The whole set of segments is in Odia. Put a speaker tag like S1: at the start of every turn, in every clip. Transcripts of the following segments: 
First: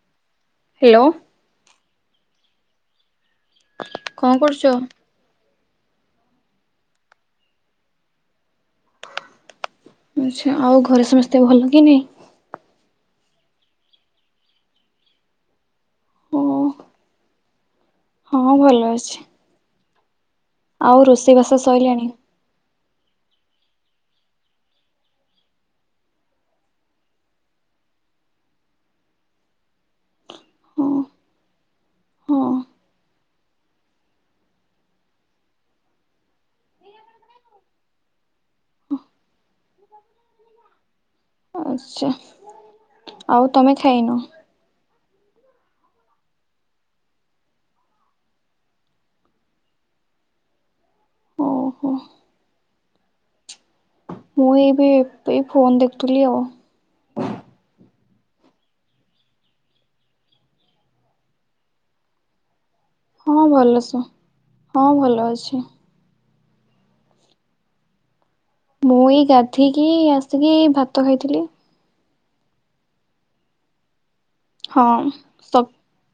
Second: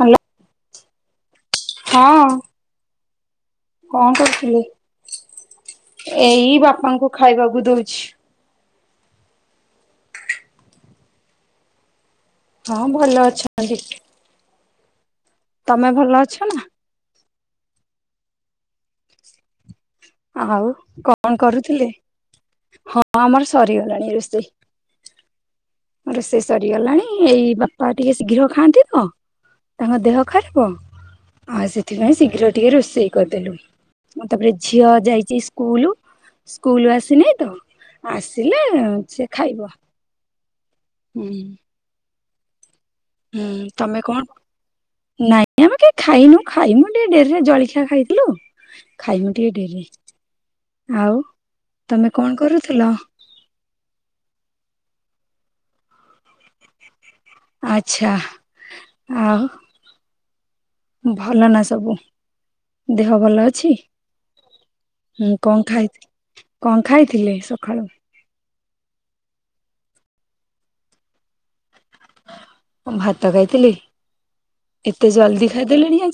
S1: ହ୍ୟାଲୋ।
S2: ହ୍ୟାଲୋ।
S1: ହଁ।
S2: କଣ କରୁଛ?
S1: ଏଇ ବାପାଙ୍କୁ ଖାଇବାକୁ ଦଉଛି।
S2: ଆଛା ଆଉ ଘରେ ସମସ୍ତେ ଭଲ କି ନାଇଁ?
S1: ହଁ ଭଲ ଅଛନ୍ତି। ତମେ ଭଲ ଅଛ
S2: ହଁ
S1: ନା?
S2: ହଁ ଭଲ ଅଛି।
S1: ଆଉ କଣ
S2: ରୋଷେଇବାସ
S1: କରୁଥିଲେ
S2: ସଇଲାଣି?
S1: ହଁ ଆମର ସରିଗଲାଣି ରୋଷେଇ। ରୋଷେଇ ସରିଗଲାଣି ଏଇ ବାପା ଟିକେ ଶୀଘ୍ର ଖାଆନ୍ତି ତ। ତାଙ୍କ ଦେହ ଖରାପ।
S2: ହଁ
S1: ଆଉ ସେଥିପାଇଁ
S2: ହଁ
S1: ଶୀଘ୍ର ଟିକେ ରୋଷେଇ କରିଦେଲୁ ମୁଁ ତାପରେ ଝିଅ ଯାଇଛି ସ୍କୁଲ। ସ୍କୁଲ ରୁ ଆସି ନାଇ ତ ଆସିଲେ ସେ ଖାଇବ। ହୁଁ।
S2: ଆଛା।
S1: ହୁଁ ତମେ କଣ ନାଇଁ ଆମେ କେହି ଖାଇନୁ ଖାଇମୁ ଟିକେ ଡେରିରେ ଜଳିଖିଆ ଖାଇଥିଲୁ ଖାଇମୁ ଟିକେ ଡେରି। ଆଉ
S2: ଓହୋ
S1: ତମେ କଣ କରୁଥିଲ?
S2: ମୁଁ ଏବେ ଏଇ ଫୋନ୍ ଦେଖୁଥିଲି ଆଉ।
S1: ଆଚ୍ଛା ଆଉ। ଭଲ ନା ସବୁ। ଦେହ
S2: ହଁ
S1: ଭଲ ଅଛି?
S2: ଭଲସ ହଁ ଭଲ
S1: ହୁଁ
S2: ଅଛି।
S1: କଣ ଖାଇଥି କଣ ଖାଇଥିଲେ ସଖାଳୁ?
S2: ମୁଁ ଏଇ ଗାଧେଇକି ଆସିକି ଭାତ ଖାଇଥିଲି।
S1: ଭାତ ଖାଇଥିଲେ
S2: ହଁ
S1: ଏତେ ଜଲଦି
S2: ସ
S1: ଖାଇଦେଲେଣି ଆଁଇ।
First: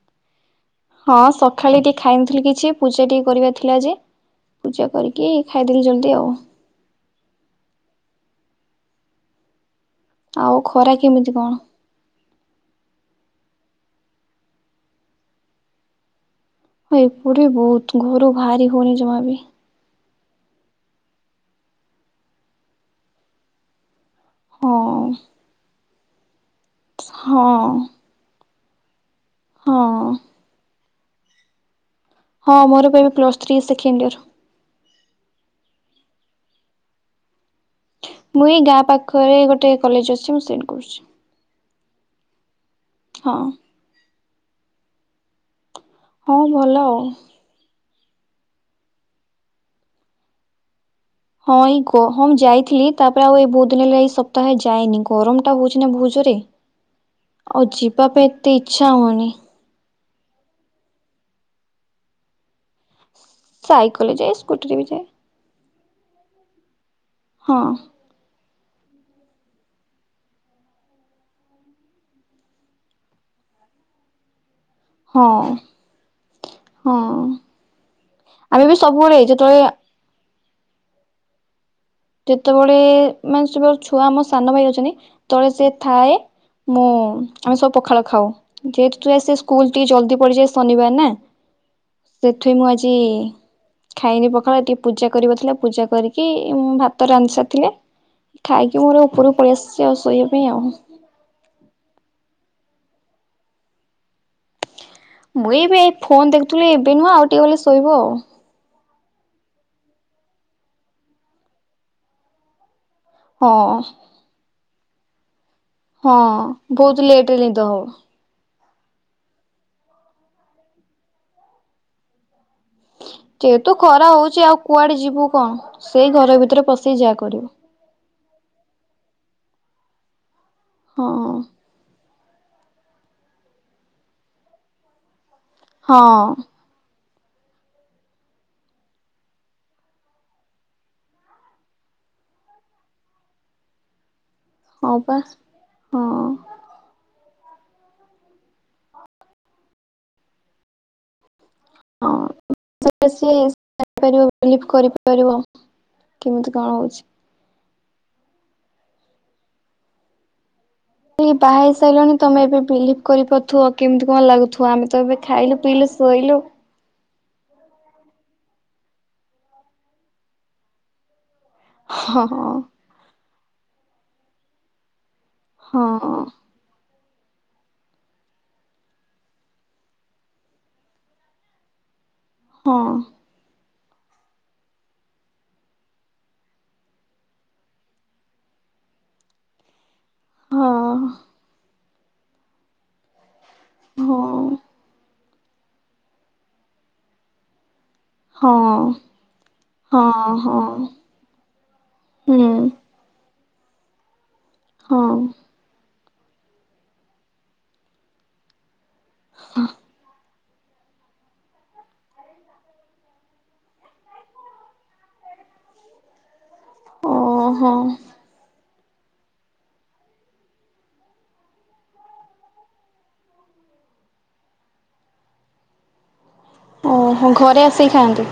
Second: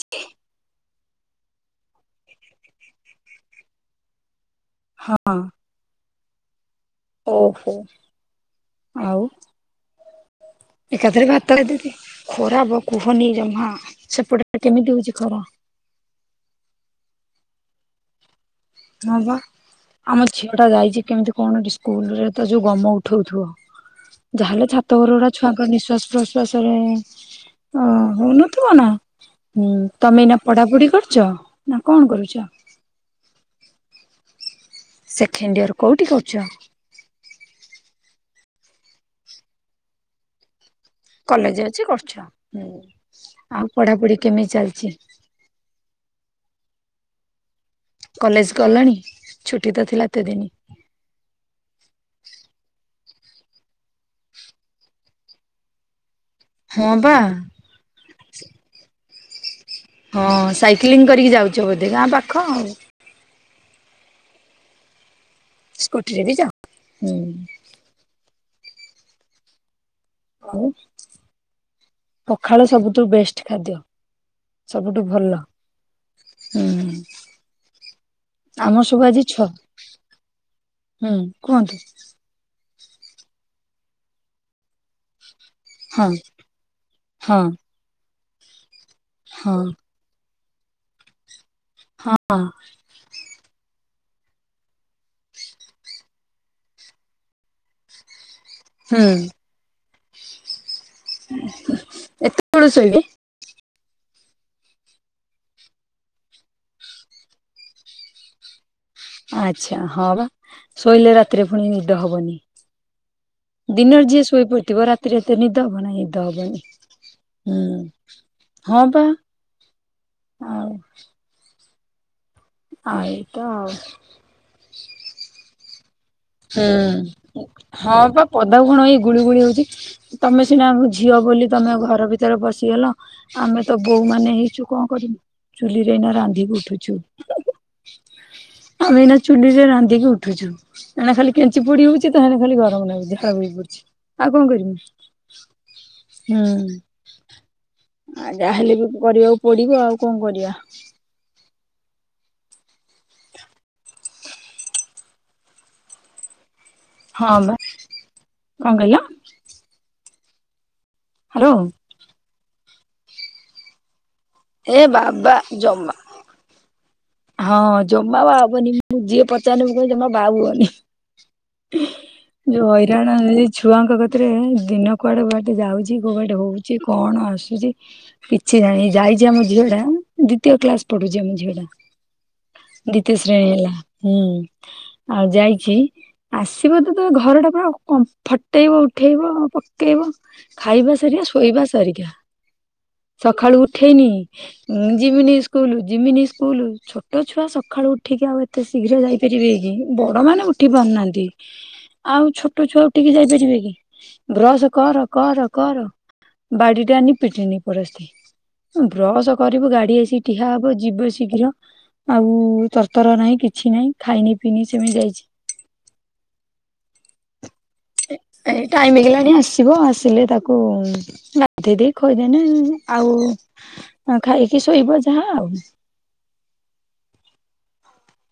S2: ହଁ ସଖାଳେ ଟିକେ ଖାଇନଥିଲି କିଛି ପୂଜା ଟିକେ କରିବା ଥିଲା ଯେ ପୂଜା କରିକି
S1: ହଁ
S2: ଖାଇ ଦେଲି ଜଲଦି ଆଉ।
S1: ଓହୋ ଆଉ।
S2: ଆଉ। ଖରା
S1: ଏକାଥରେ
S2: କେମିତି କଣ?
S1: ଭାତ ଖାଇଦେଲି। ଖରା ବ କୁହନି ଜମା ସେପଟେ କେମିତି ହୋଉଚି ଖରା?
S2: ହଁ ଏପଟେ ବୋହୁତ ଘରୁ ବାହାରି ହୋଉନି
S1: ହଁ
S2: ଜମା
S1: ବା
S2: ବି।
S1: ଆମ ଝିଅ ଟା ଯାଇଚି କେମିତି କଣ ସ୍କୁଲରେ ତ ଯୋଉ ଗମ ଉଠୋଉଥିବ। ଯାହାହେଲେ
S2: ହଁ
S1: ଛାତ ଘରଗୁଡା ଛୁଆଙ୍କ ନିଶ୍ଵାସ ପ୍ରଶ୍ଵାସରେ
S2: ହଁ
S1: ଅ ହୋଉନଥିବ ନା। ହୁଁ
S2: ହଁ
S1: ତମେ ଏଇ ନା ପଢାପଢି କରୁଚ ନା କଣ କରୁଚ?
S2: ହଁ ମୋର ପା ଏବେ ପ୍ଲସଥ୍ରୀ ସେକେଣ୍ଡେ ଇୟର।
S1: ସେକେଣ୍ଡ ଇୟର୍ କୋଉଠି କରୁଚ?
S2: ମୁଁ ଏଇ ଗାଁ ପାଖରେ ଗୋଟେ କଲେଜ ଅଛି। ମୁଁ ସେଇଠି କରୁଚି।
S1: କଲେଜ ଅଛି କରଚି
S2: ହଁ
S1: ଆଉ। ପଢାପଢି କେମିତି ଚାଲିଚି?
S2: ହଁ ଭଲ ଆଉ।
S1: କଲେଜ ଗଲଣି ଛୁଟି ତ ଥିଲା ଏତେ ଦିନି।
S2: ହଁ ଏଇ ଗହମ ଯାଇଥିଲି ତାପରେ ଆଉ ବୋହୁତ ଦିନ ହେଲା ଏଇ ସପ୍ତାହେ ଯାଇନି ଗରମଟା ହୋଉଚି ନା ବୋହୁତ ଜୋରରେ।
S1: ହଁ ପା।
S2: ଆଉ ଯିବା ପାଇଁ ଏତେ ଇଚ୍ଛା ହୋଉନି।
S1: ହଁ ସାଇକେଲିଂ କରିକି ଯାଉଚ ବୋଧେ ଗାଁ ପାଖ।
S2: ସାଇକେଲରେ ଯାଏ ସ୍କୁଟିରେ ବି ଯାଏ।
S1: ସ୍କୁଟିରେ ବି ଯାଅ ହୁଁ।
S2: ହଁ।
S1: ଆଉ ପଖାଳ ସବୁଠୁ ବେଷ୍ଟ ଖାଦ୍ୟ। ସବୁଠୁ
S2: ହଁ
S1: ଭଲ ହୁଁ।
S2: ହଁ ଆମେ ବି
S1: ଆମର ସବୁ
S2: ସବୁବେଳେ
S1: ଆଜି ଛଅ
S2: ଯେତେବେଳେ
S1: ହୁଁ କୁହନ୍ତୁ।
S2: କେତେବେଳେ ମାନେ ସବୁ ଛୁଆ ଆମ ସାନ ଭାଇ ଅଛନ୍ତି। ତଳେ ସିଏ
S1: ହଁ
S2: ଥାଏ। ମୁଁ
S1: ହଁ
S2: ଆମେ ସବୁ ପଖାଳ ଖାଉ। ଯେହେତୁ ତା ସେ ସ୍କୁଲ
S1: ହଁ
S2: ଟିକେ ଜଲଦି ପଡିଯାୟେ ଶନିବାର ନା
S1: ହଁ। ହଁ
S2: ସେଥିପାଇଁ ମୁଁ ଆଜି ଖାଇନି ପଖାଳ ଟିକେ ପୂଜା କରିବାର ଥିଲା। ପୂଜା କରିକି ମୁଁ ଭା ତ ରାନ୍ଧି ସାରି ଥିଲେ। ଖାଇକି ମୋର
S1: ହୁଁ
S2: ଉପରକୁ ପଳେଇ ଆସିଚି ଆଉ ଶୋଇବା ପାଇଁ ଆଉ।
S1: ଏତେବେଳୁ ଶୋଇବ।
S2: ମୁଁ ଏବେ ଏଇ ଫୋନ ଦେଖୁଥିଲି ଏବେ ନୁହଁ ଆଉ ଟିକେ ଗଲେ ଶୋଇବୁ ଆଉ।
S1: ଆଚ୍ଛା ହଁ ବା ଶୋଇଲେ ରାତିରେ ଫୁଣି ନିଦ ହବନି।
S2: ହଁ।
S1: ଦିନରେ ଯିଏ ଶୋଇପଡିଥିବ। ରାତିରେ ଏତେ ନିଦ ହବ ନାହିଁ
S2: ହଁ
S1: ନିଦ ହବନି
S2: ବହୁତ ଲେଟ ରେ ନିଦ ହବ
S1: ହୁଁ। ହଁ ପା ଆଉ ଆ ଏ
S2: ଯେହେତୁ ଖରା ହୋଉଚି ଆଉ କୁଆଡେ ଯିବୁ କଣ ସେଇ ଘର ଭିତରେ ପଶିକି ଯାହା
S1: ହୁଁ
S2: କରିବୁ।
S1: ହଁ ବପା ପଦାକୁ କଣ ଏଇ ଗୁଳି ଗୁଳି ହୋଉଚି। ତମେ ସିନା ଆମ
S2: ହଁ
S1: ଝିଅ ବୋଲି ତମ ଘର ଭି ତରେ ପସିଗଲ। ଆମେ ତ ବୋହୁ ମାନେ ହେଇଚୁ କଣ କରିବୁ ଚୁଲିରେ ଏଇନା
S2: ହଁ।
S1: ରାନ୍ଧିକି ଉଠୁଚୁ। ଆମେ ଏଇନା ଚୁଲିରେ ରାନ୍ଧିକି ଉଠୁଚୁ। ଏଣେ ଖାଲି କେଞ୍ଚି ଫୋଡି ହୋଉଚି ତ ହେଣେ ଖାଲି ଗରମ ନାଗୁଚି ଝାଳ ବୋହିପଡୁଚି ଆଉ କଣ
S2: ହଁ ପା ହଁ
S1: କରିବୁ। ହୁଁ। ଆ ଯାହା ହେଲେ ବି କରିବାକୁ ପଡିବ ଆଉ କଣ କରିବା।
S2: ହଁ [unintelligible] କେମିତି କଣ ହଉଛି?
S1: ହଁ ବା କଣ କହିଲ? ହ୍ୟାଲୋ
S2: ବାହା ହେଇ ସାରିଲଣି ତମେ ଏବେ ବିଲିଭ୍ କରିପାରୁଥିବ ଆଉ କେମିତି କଣ ଲାଗୁଥିବ?
S1: ଏ
S2: ଆମେ ତ ଏବେ
S1: ବାବା
S2: ଖାଇଲୁ
S1: ଜମା
S2: ପିଇଲୁ ଶୋଇଲୁ।
S1: ହଁ ଜମା ବାହା ହବନି ମୁଁ ଯିଏ ପଚାରିଲେ ମୁଁ କହେ ଜମା ବାହା ହୁଅନି।
S2: ହଁ
S1: ଯୋଉ ହଇରାଣ ଏଇ ଛୁଆଙ୍କ କତିରେ ଦିନ କୁଆଡେ ବାଟେ
S2: ହଁ
S1: ଯାଉଛି କୋବାଟେ ହଉଛି କଣ ଆସୁଛି? କିଛି ନାଇ ଯାଇଛି ଆମ ଝିଅ ଟା ଦ୍ୱିତୀୟ କ୍ଲାସ ପଢୁଛି ଆମ ଝିଅ ଟା।
S2: ହଁ
S1: ଦିତୀୟ ଶ୍ରେଣୀ ହେଲା ହୁଁ ଆଉ ଯାଇଛି। ଆସିବ ତ ତ ଘର ଟା ପୁରା ଫଟେଇବ ଉଠେଇବ। ପକେଇବ ଖାଇବା ସାରିକା
S2: ହଁ
S1: ଶୋଇବା ସାରିକା ସକାଳୁ ଉଠେଇନି ଜିମିନି ସ୍କୁଲ ଜିମିନି ସ୍କୁଲ ଛୋଟ ଛୁଆ ସଖାଳୁ ଉଠିକି ଆଉ
S2: ହଁ
S1: ଏତେ ଶୀଘ୍ର ଯାଇପାରିବେ କି
S2: ହଁ
S1: ବଡ
S2: ହଁ
S1: ମାନେ
S2: ହଁ
S1: ଉଠି ପାରୁନାହାନ୍ତି ଆଉ
S2: ହୁଁ
S1: ଛୋଟ ଛୁଆ ଉଠିକି ଯାଇପାରିବେ କି ବ୍ରସ କର
S2: ହଁ
S1: କର କର ବାଡି ଟା ଆଣି ପିଟନି ପରାସ୍ତେ ବ୍ରଶ କରିବୁ ଗାଡ଼ି ଆସି ଠିଆ ହବ ଯିବୁ ଶୀଘ୍ର। ଆଉ ତରତର ନାହିଁ କିଛି ନାହିଁ ଖାଇନି ପିିନି ସେମିତି ଯାଇଛି।
S2: ଓହୋ।
S1: ଏ ଏଇ ଟାଇମ ହେଇଗଲାଣି ଆସିବ ଆସିଲେ ତାକୁ ଗାଧେଇ ଦେଇ ଖୋଇଦେମି ଆଉ ଆଉ ଖାଇକି ଶୋଇବ ଯାହା ଆଉ।
S2: ଓ ହୋ ଘରେ ଆସିକି ଖାଆନ୍ତି?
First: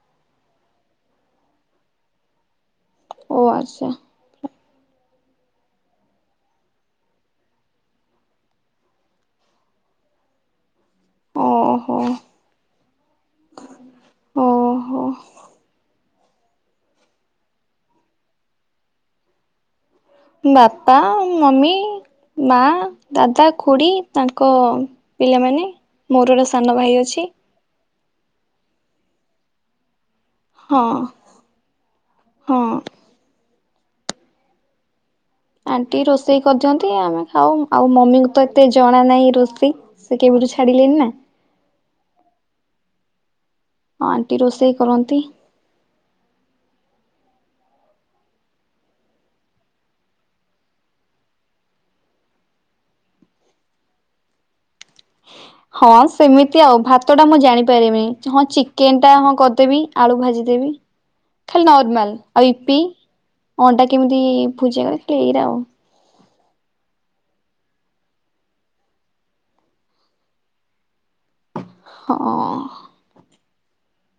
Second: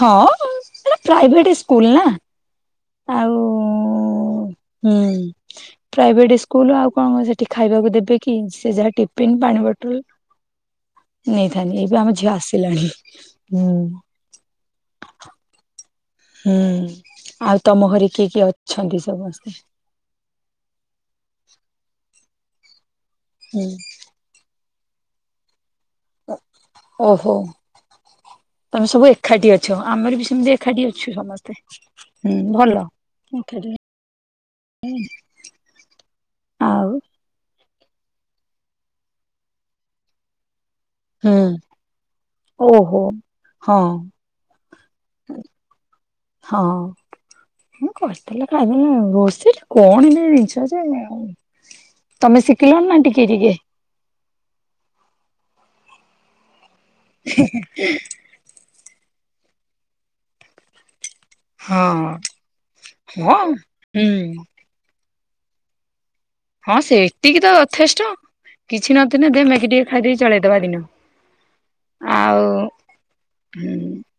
S1: ହଁ ଏଟା ପ୍ରାଇଭେଟ ସ୍କୁଲ ନା।
S2: ଓ ଆଚ୍ଛା
S1: ଆଉ ହୁଁ। ପ୍ରାଇଭେଟ ସ୍କୁଲ ଆଉ କଣ କ ସେଠି ଖାଇବାକୁ ଦେବେ କି ସେ ଯାହା ଟିଫନ୍ ପାଣି ବୋଟଲ
S2: [inaudible]
S1: ନେଇଥାନ୍ତି
S2: ଓହୋ
S1: ଏଇବା ମୋ ଝିଅ ଆସିଲାଣି ହୁଁ।
S2: ଓହୋ।
S1: ହୁଁ ଆଉ ତମ ଘରେ କିଏ କିଏ ଅଛନ୍ତି ସମସ୍ତେ?
S2: ବାପା ମମି ମା ଦାଦା
S1: ହୁଁ
S2: ଖୁଡ଼ି। ତାଙ୍କ ପିଲାମାନେ ମୋର ସାନ ଭାଇ ଅଛି।
S1: ଓହୋ ତମେ ସବୁ ଏଖାଠି ଅଛ ଆମର ବି ସେମିତି ଏକାଠି
S2: ହଁ
S1: ଅଛୁ ସମସ୍ତେ।
S2: ହଁ। ଆଣ୍ଟି ରୋଷେଇ
S1: ଆଉ
S2: କରିଦିଅନ୍ତି ଆମେ ଖାଉ ଆଉ ମମିଙ୍କୁ ତ ଏତେ ଜଣା ନାହିଁ ରୋଷେଇ। ସେ କେବେଠୁ ଛାଡ଼ିଲେଣି ନା।
S1: ହୁଁ ଓହୋ ହଁ।
S2: ଆଣ୍ଟି ରୋଷେଇ କରନ୍ତି।
S1: ହଁ। ହଁ କରିଥିଲା ଖାଇଦେଲେ ରୋଷେଇ କଣ ଜିନିଷ ଏମତି ଜିନିଷ ଯେ ଆଉ ତମେ ସିଖିଲାନି ନା ଟିକେ ଟିକେ
S2: ହଁ ସେମିତି ଆଉ ଭାତ ଟା ମୁଁ ଜାଣିପାରିମି। ହଁ ଚିକେନ ଟା ହଁ କରିଦେବି ଆଳୁ ଭାଜିଦେବି। ଖାଲି
S1: ହଁ
S2: ନର୍ମାଲ ଆଉ ଇପି
S1: ହଁ
S2: ଅଣ୍ଡା କେମିତି
S1: ହୁଁ
S2: ଭୁଜିଆ କରିଆ ଖାଲି ଏଇରା ଆଉ।
S1: ହଁ ସେତିକି ତ ଯଥେଷ୍ଟ କିଛି ନଥିନେ ଦେ ମ୍ୟାଗି ଟିକେ ଖାଇଦେଇି ଚଳେଇଦବା ଦିନ। ଆଉ
S2: ହଁ।
S1: ହୁଁ।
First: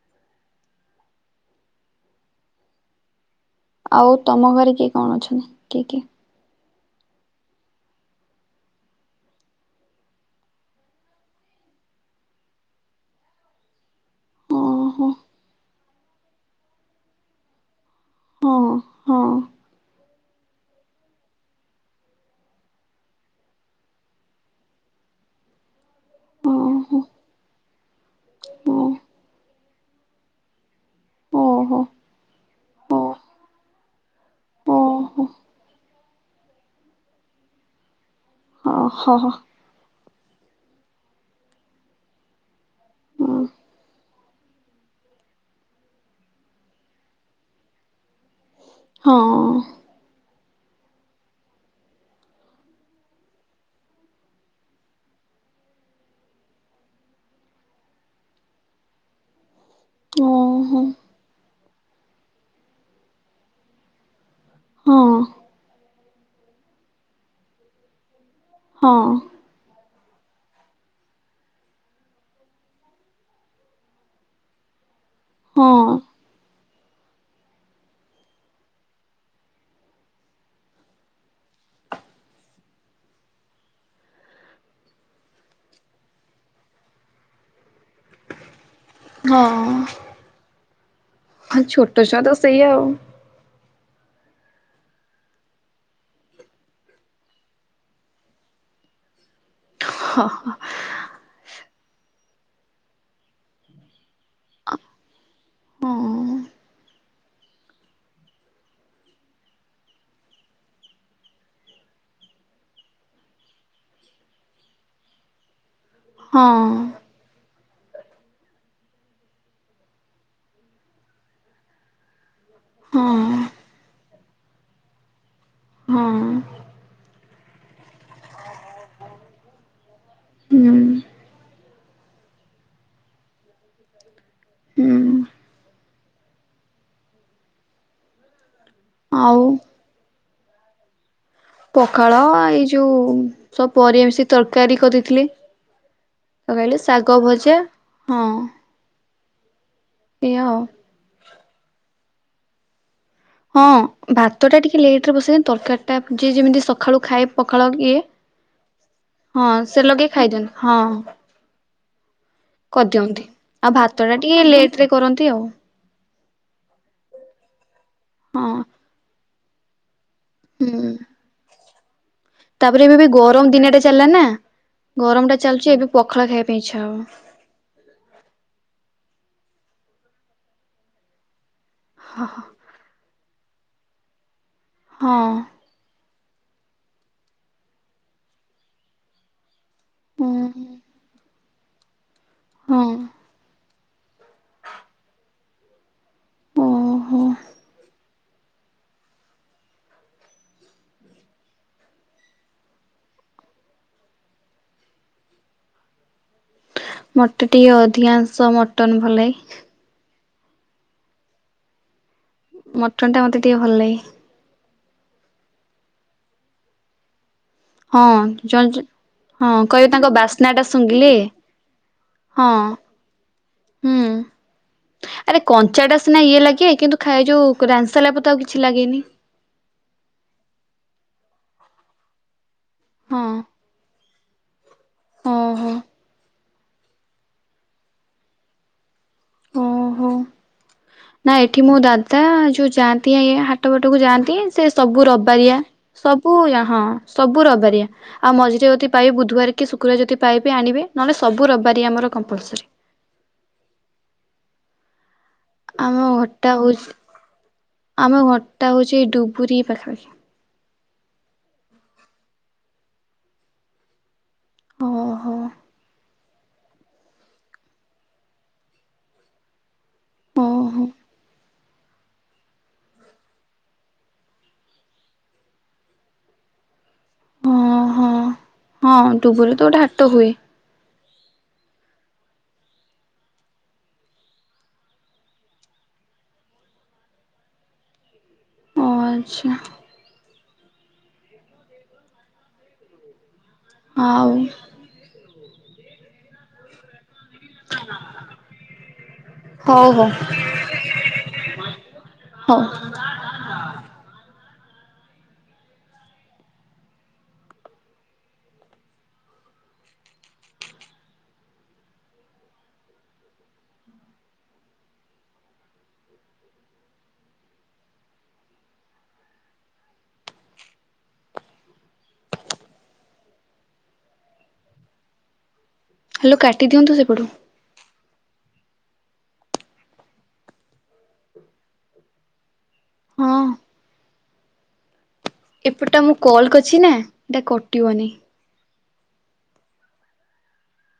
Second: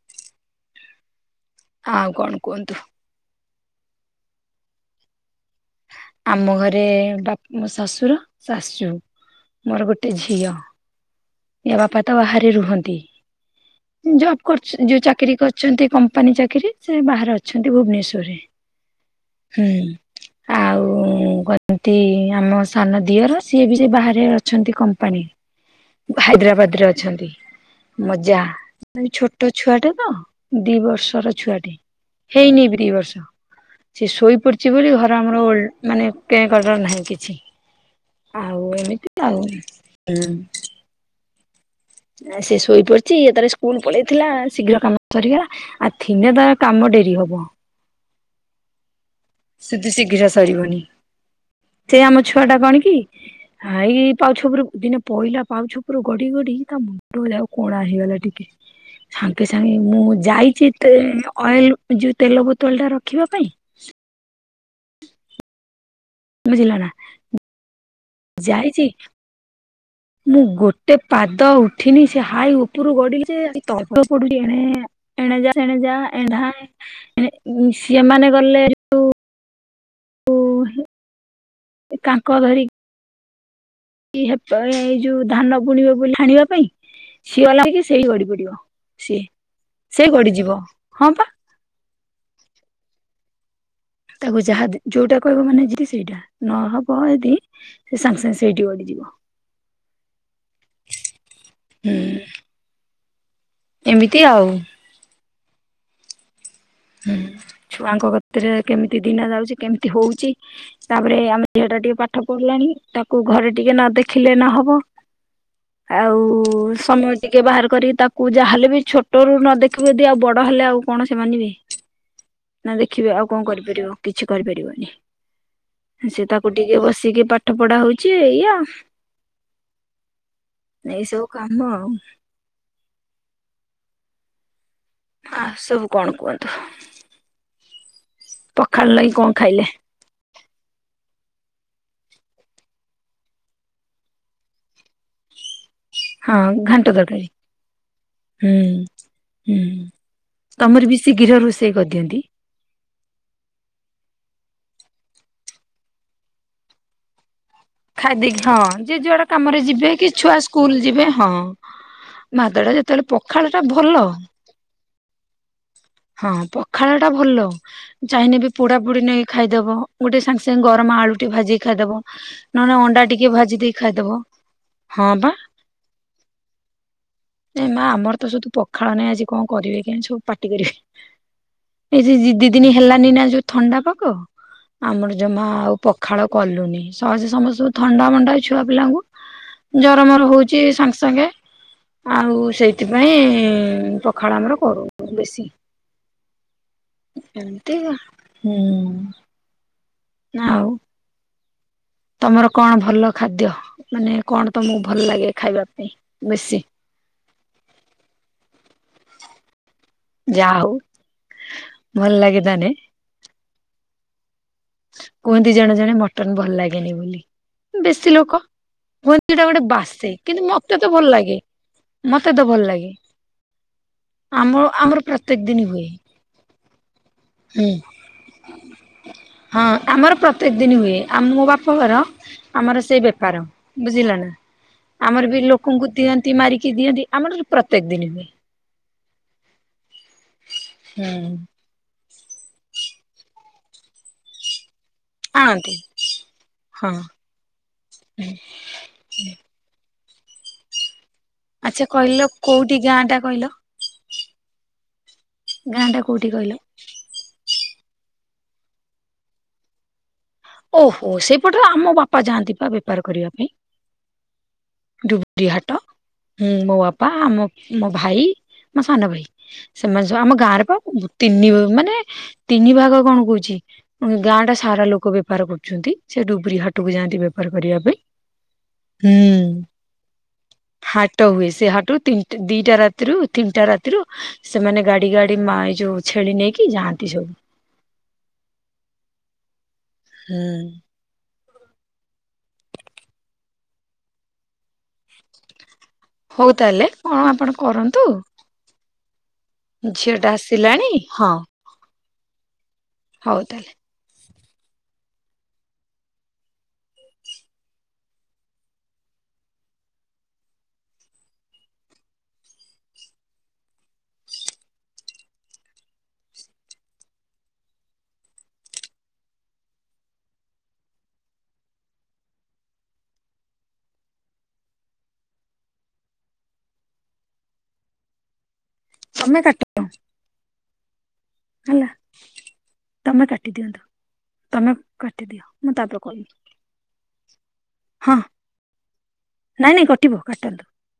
S1: ହଁ କଣ କୁହନ୍ତୁ?
S2: ଆଉ ତମ ଘରେ କିଏ କଣ ଅଛନ୍ତି କିଏ କିଏ?
S1: ଆମ ଘରେ ବାପ ଶଶୁର ଶାଶୁ ମୋର ଗୋଟେ ଝିଅ। ବାପା ତ ବାହାରେ ରୁହନ୍ତି। ଜବ୍ କର ଯୋଉ
S2: ଓହୋ
S1: ଚାକିରୀ କରିଛନ୍ତି କମ୍ପାନୀ ଚାକିରୀ, ସେ ବାହାରେ ଅଛନ୍ତି ଭୁବନେଶ୍ୱରରେ
S2: ହଁ ହଁ
S1: ହୁଁ ଉଁ [unintelligible] ଆମ ସାନ ଦିଅର, ସିଏ ବି ସେ ବାହାରେ ଅଛନ୍ତି କମ୍ପାନୀ ହାଇଦ୍ରାବାଦ ରେ
S2: ଓହୋ
S1: ଅଛନ୍ତି। ମୋ ଜା
S2: ଓ
S1: ଏ ଛୋଟ ଛୁଆଟେ ତ, ଦି ବର୍ଷର ଛୁଆଟେ।
S2: ଓହୋ
S1: ହେଇନେଇ ଦିଇ
S2: ଓ
S1: ବର୍ଷ। ସେ ଶୋଇ ପଡିଛି ବୋଲି, ଘର
S2: ଓହୋ
S1: ଆମର ମାନେ କେର ନାହିଁ କିଛି। ଆଉ
S2: ହ
S1: ଏମିତି
S2: ହ ହଁ
S1: ଆଉ, ହଁ ସେ ଶୋଇପଡିଛି, ଇଏ ତାର ସ୍କୁଲ ପଳେଇଥିଲା ଶୀଘ୍ର କାମ ସରିଗ ଆ ଥିନେ ତାର କାମ ଡେରି ହବ।
S2: ହଁ ଅଁ
S1: କିନ୍ତୁ ଶୀଘ୍ର ସରିବନି, ସେ ଆମ ଛୁଆ ଟା କଣ କି? ହଁ ଏଇ ପାଉ ଛପରୁ ଦିନେ ପହିଲା ପାଉ ଛପରୁ ଗଡି ଗଡିି ତା ମୁଁ କହିଲି, ଆଉ କଣ ହେଇଗଲା ଟିକେ?
S2: [inaudible]
S1: ସାଙ୍ଗେ ସାଙ୍ଗେ ମୁଁ ଯାଇଛି
S2: ହଁ
S1: ଅଏଲ ଯୋଉ ତେଲ ବୋତଳ ଟା ରଖିବା ପାଇଁ ବୁଝିଲ ନା। ଯାଇଛି।
S2: ହଁ
S1: ମୁଁ ଗୋଟେ ପାଦ ଉଠିନି, ସେ ହାଇ ଉପରୁ ଗଡି ତଟ ପଡୁଛି ଏଣେଜା ସେଣେଜା
S2: ହଁ
S1: ଏଢା ସିଅ ମାନେ ଗଲେ। ଯୋଉ [unintelligible] ଏଇ ଯୋଉ ଧାନ ବୁଣିବ ବୋଲି ହାଣିବା ପାଇଁ, ସିଏ ଗଲା ହେ କିି ସେଇି ଗଡି ପଡିବ। ସିଏ, ସେ ଗଡିଯିବ, ହଁ ପା।
S2: ଆଉ ଛୋଟ ଛୁଆ ତ ସେଇଆ ଆଉ।
S1: ତାକୁ ଯାହା ଯୋଉଟା କହିବ ମାନେ ଯ ସେଇଟା, ନହବ ଯଦି ସେ ସାଙ୍ଗେ ସାଙ୍ଗେ ସେଇଠି ଗଡିଯିବ।
S2: ହଁ ହ।
S1: [unintelligible] ଏମିତି ଆଉ।
S2: ହଁ
S1: ହୁଁ, ଛୁଆଙ୍କ କତିରେ କେମିତି ଦିନ ଯାଉଛି? କେମିତି ହଉଛି? ତାପରେ ଆମେ ଝିଅ ଟା ଟିକେ ପାଠ ପଢ଼ିଲାଣି। ତାକୁ ଘରେ ଟିକେ ନ ଦେଖିଲେ ନହବ।
S2: [inaudible]
S1: ଆଉ ସମ ଟିକେ ବାହାର କରି ତାକୁ ଯାହେଲେ ବି, ଛୋଟରୁ ନ ଦେଖିବୁ ଯଦି ଆଉ ବଡ ହେଲେ ଆଉ କଣ ସେମାନେ ବି। ନା ଦେଖିବେ
S2: ହଁ
S1: ଆଉ କଣ କରିପାରିବ? କିଛି କରିପାରିବନି।
S2: ହଁ
S1: ସେ ତାକୁ ଟିକେ ବସିକି ପାଠ ପଢା ହଉଛି ଏଇଆ।
S2: ହୁଁ
S1: ଏଇ ସବୁ କାମ ଆଉ।
S2: [inaudible]
S1: ଆ ସବୁ କଣ କୁହନ୍ତୁ? ପଖାଳ ଲାଗି କଣ
S2: ଆଉ
S1: ଖାଇଲେ?
S2: ପଖାଳ ଏଇ ଯୋଉ ସବୁ ପରିବା ମିଶି ତରକାରୀ କରିଦେଇଥିଲି।
S1: ହଁ,
S2: କଣ କହିଲେ
S1: ଘାଣ୍ଟ
S2: ଶାଗ
S1: ତରକାରି,
S2: ଭଜା ହଁ
S1: ହୁଁ ହୁଁ,
S2: ଏଇଆ ଆଉ।
S1: ତମର ବି ଶୀଘ୍ର ରୋଷେଇ କରିଦିଅନ୍ତି।
S2: ହଁ, ଭାତ ଟା ଟିକେ ଲେଟ ରେ ବସେଇ ତରକାରୀ ଟା ଯିଏ ଯେମିତି ସକାଳୁ ଖାଏ‌। ପଖାଳ ଇଏ।
S1: ଖାଇଦେଇକି ହଁ ଯିଏ ଯୁଆଡେ
S2: ହଁ,
S1: କାମରେ
S2: ସେ
S1: ଯିବେ କି
S2: ଲଗେଇ
S1: ଛୁଆ
S2: ଖାଇଦିଅନ୍ତି।
S1: ସ୍କୁଲ
S2: ହଁ।
S1: ଯିବେ ହଁ, ମାଦଡା ଯେତେବେଳେ,
S2: କରିଦିଅନ୍ତି।
S1: ପଖାଳ ଟା
S2: ଆଉ
S1: ଭଲ।
S2: ଭାତଟା ଟିକେ ଲେଟ୍ ରେ କରନ୍ତି ଆଉ
S1: ହଁ, ପଖାଳ ଟା ଭଲ। ଚାହିଁନେ
S2: ହଁ
S1: ବି ପୋଡା ବୁଡି ନେଇକି ଖାଇଦବ। ଗୋଟେ ସାଙ୍ଗେ, ସାଙ୍ଗେ
S2: ହୁଁ।
S1: ଗରମ ଆଳୁଟି ଭାଜିକି ଖାଇଦବ। ନହେଲେ
S2: ତାପରେ ଏବେ
S1: ଅଣ୍ଡା
S2: ଏବେ
S1: ଟିକେ
S2: ଗରମ
S1: ଭାଜି ଦେଇ
S2: ଦିନଟା ଚାଲିଲା
S1: ଖାଇଦବ
S2: ନା।
S1: ହଁ
S2: ଗରମ
S1: ବା।
S2: ଟା ଚାଲୁଛି ଏବେ ପଖାଳ ଖାଇବା ପାଇଁ ଇଛା ହବ।
S1: ଏ ମା ଆମର ତ ସୁଧୁ ପଖାଳ ନାହିଁ ଆଜି କଣ କରିବେ କେଇଆଣେ ସବୁ ପାଟି କରିବେ। ଏଇ ସେ ଦି ଦି ଦିନ ହେଲାନି ନା ଯୋଉ ଥଣ୍ଡା ପାଗ। ଆମର ଜମା ଆଉ ପ ପଖାଳ କଲୁନି। ସହଜେ ସମସ୍ତଙ୍କୁ ଥଣ୍ଡା ମଣ୍ଡା ଛୁଆ ପିଲାଙ୍କୁ। ଜର ମର
S2: ହଁ
S1: ହଉଚି ସାଙ୍ଗେ ସାଙ୍ଗେ। ଆଉ
S2: ହୁଁ
S1: ସେଇଥିପାଇଁ ପଖାଳ ଆମର କରୁନୁ ବେଶୀ।
S2: ହଁ। ଓହୋ
S1: ଏମିତିକା ହୁଁ। ନା ଆଉ ତୋମର କଣ ଭଲ ଖାଦ୍ୟ? ମାନେ କଣ ତୋମକୁ ଭଲ ଲାଗେ ଖାଇବା ପାଇଁ ବେଶୀ?
S2: ମୋତେ ଟିକେ ଅଧିକାଂଶ ମଟନ୍ ଭଲ ଲାଗେ।
S1: ଯା ହଉ, ଭଲ ଲାଗେ ତାନେ।
S2: ମଟନ୍ ଟା ମୋତେ ଟିକେ ଭଲ ଲାଗେ।
S1: କୁହନ୍ତି ଜଣେ, ଜଣେ ମଟନ୍ ଭଲ ଲାଗେନି ବୋଲି। ବେଶୀ
S2: ହଁ
S1: ଲୋକ
S2: ଜଣେ
S1: [inaudible] ଏଟା
S2: ହଁ
S1: ଗୋଟେ
S2: କହିବେ ତାଙ୍କ
S1: ବାସେ କିନ୍ତୁ
S2: ବାସ୍ନା ଟା
S1: ମୋତେ ତ ଭଲ
S2: ଶୁଙ୍ଘିଲେ
S1: ଲାଗେ। ମୋତେ ତ
S2: ହଁ
S1: ଭଲ ଲାଗେ।
S2: ହୁଁ।
S1: ଆମ ଆମର
S2: ଆରେ
S1: ପ୍ରତ୍ୟେକ ଦିନ
S2: କଞ୍ଚା
S1: ହୁଏ।
S2: ଟା ସିନା ଇଏ ଲାଗେ। କିନ୍ତୁ, ଖାଇ ଯୋଉ
S1: ହୁଁ
S2: ରାନ୍ଧି ସାରିଲା ପରେ ତ ଆଉ କିଛି ଲାଗେନି।
S1: ହଁ ଆମର ପ୍ରତ୍ୟେକ ଦିନ ହୁଏ। ଆମ ମୋ ବାପ ଘର ଆମର ସେଇ
S2: ହଁ।
S1: ବେପାର। ବୁଝିଲ ନା? ଆମର ବି
S2: ଓହୋ।
S1: ଲୋକଙ୍କୁ ଦିଅନ୍ତି, ମାରିକି ଦିଅନ୍ତି। ଆମର ପ୍ରତ୍ୟେକ ଦିନ ହୁଏ। ହୁଁ।
S2: କି ମୋ ଦାଦା ଯୋଉ ଯାଆନ୍ତି ଏ ଏ ହାଟ ବାଟକୁ ଯାଆନ୍ତି ସେ ସବୁ ରବ ବାରିଆ,
S1: ଆଣନ୍ତି
S2: ସବୁ ର ହଁ ସବୁ ରବିବାରିଆ। ଆଉ ମଝିରେ ଯଦି ପାଏ ବୁଧବାର କି ଶୁକ୍ରବାର ଯଦି ପାଇବେ ଆଣିବେ। ନହେଲେ, ସବୁ ରବିବାରି
S1: ଆଚ୍ଛା
S2: ଆମର
S1: କହିଲ
S2: କମ୍ପଲସରୀ।
S1: କୋଉଠି ଗାଁ ଟା କହିଲ? ଗାଁ ଟା
S2: ଆମ
S1: କୋଉଠି
S2: ଘରଟା
S1: କହିଲ?
S2: ହଉଛି ଆମ ଘରଟା ହଉଛି ଡୁବରି ପାଖାପାଖି।
S1: ଓହୋ! ସେଇପଟର ଆମ ବାପା ଯାଆନ୍ତି ପା ବେପାର କରିବା ପାଇଁ।
S2: ଓହୋ
S1: ଡୁବରି ହାଟ। ହୁଁ, ମୋ ବାପା, ଆମ ମୋ ଭାଇ, ମୋ ସାନ ଭାଇ। ସେମାନେ ସବୁ ଆମ
S2: ଓହୋ
S1: ଗାଁରେ ପା। ତିନି ମାନେ ତିନି ଭାଗ କଣ କହୁଛି। ଅଁ, ଗାଁ ଟା ସାରା ଲୋକ ବେପାର କରୁଛନ୍ତି। ସେ ଡୁବରି ହାଟକୁ ଯାଆନ୍ତି ବେପ ପାର କରିବା
S2: ହଁ
S1: ପାଇଁ।
S2: ହଁ। ହଁ
S1: ହୁଁ,
S2: ଡୁବୁରି ତ ଗୋଟେ ହାଟ ହୁଏ।
S1: ହାଟ ହୁଏ। ସେ ହାଟ କୁ ତିନଟା ଦିଟା ରାତିରୁ ତିନିଟା ରାତିରୁ ସେମାନେ ଗାଡି ଗାଡି ମା- ଏଇ ଯୋଉ ଛେଳି ନେଇକି ଯାଆନ୍ତି ସବୁ।
S2: ଓ ଆଚ୍ଛା।
S1: ହୁଁ।
S2: ଆଉ।
S1: ହଉ ତାହେଲେ କଣ ଆପଣ କରନ୍ତୁ।
S2: ହଉ ହଉ
S1: ଝିଅ ଟା ଆସିଲାଣି ହଁ।
S2: ହଁ।
S1: ହଉ ତାହେଲେ।
S2: ହ୍ୟାଲ୍ କାଟିଦିଅନ୍ତୁ ସେପଟୁ।
S1: ତୋମେ କାଟ। ହେଲା, ତୋମେ
S2: ହଁ
S1: କାଟି ଦିଅନ୍ତୁ। ତୋମେ କାଟି ଦିଅ। ମୁଁ
S2: ଏପଟା
S1: ତାପରେ କଲ୍
S2: କରିଛି ନା ଏଟା କଟିବନି।
S1: ହଁ ନାଇଁ, ନାଇଁ କଟିବ କାଟନ୍ତୁ।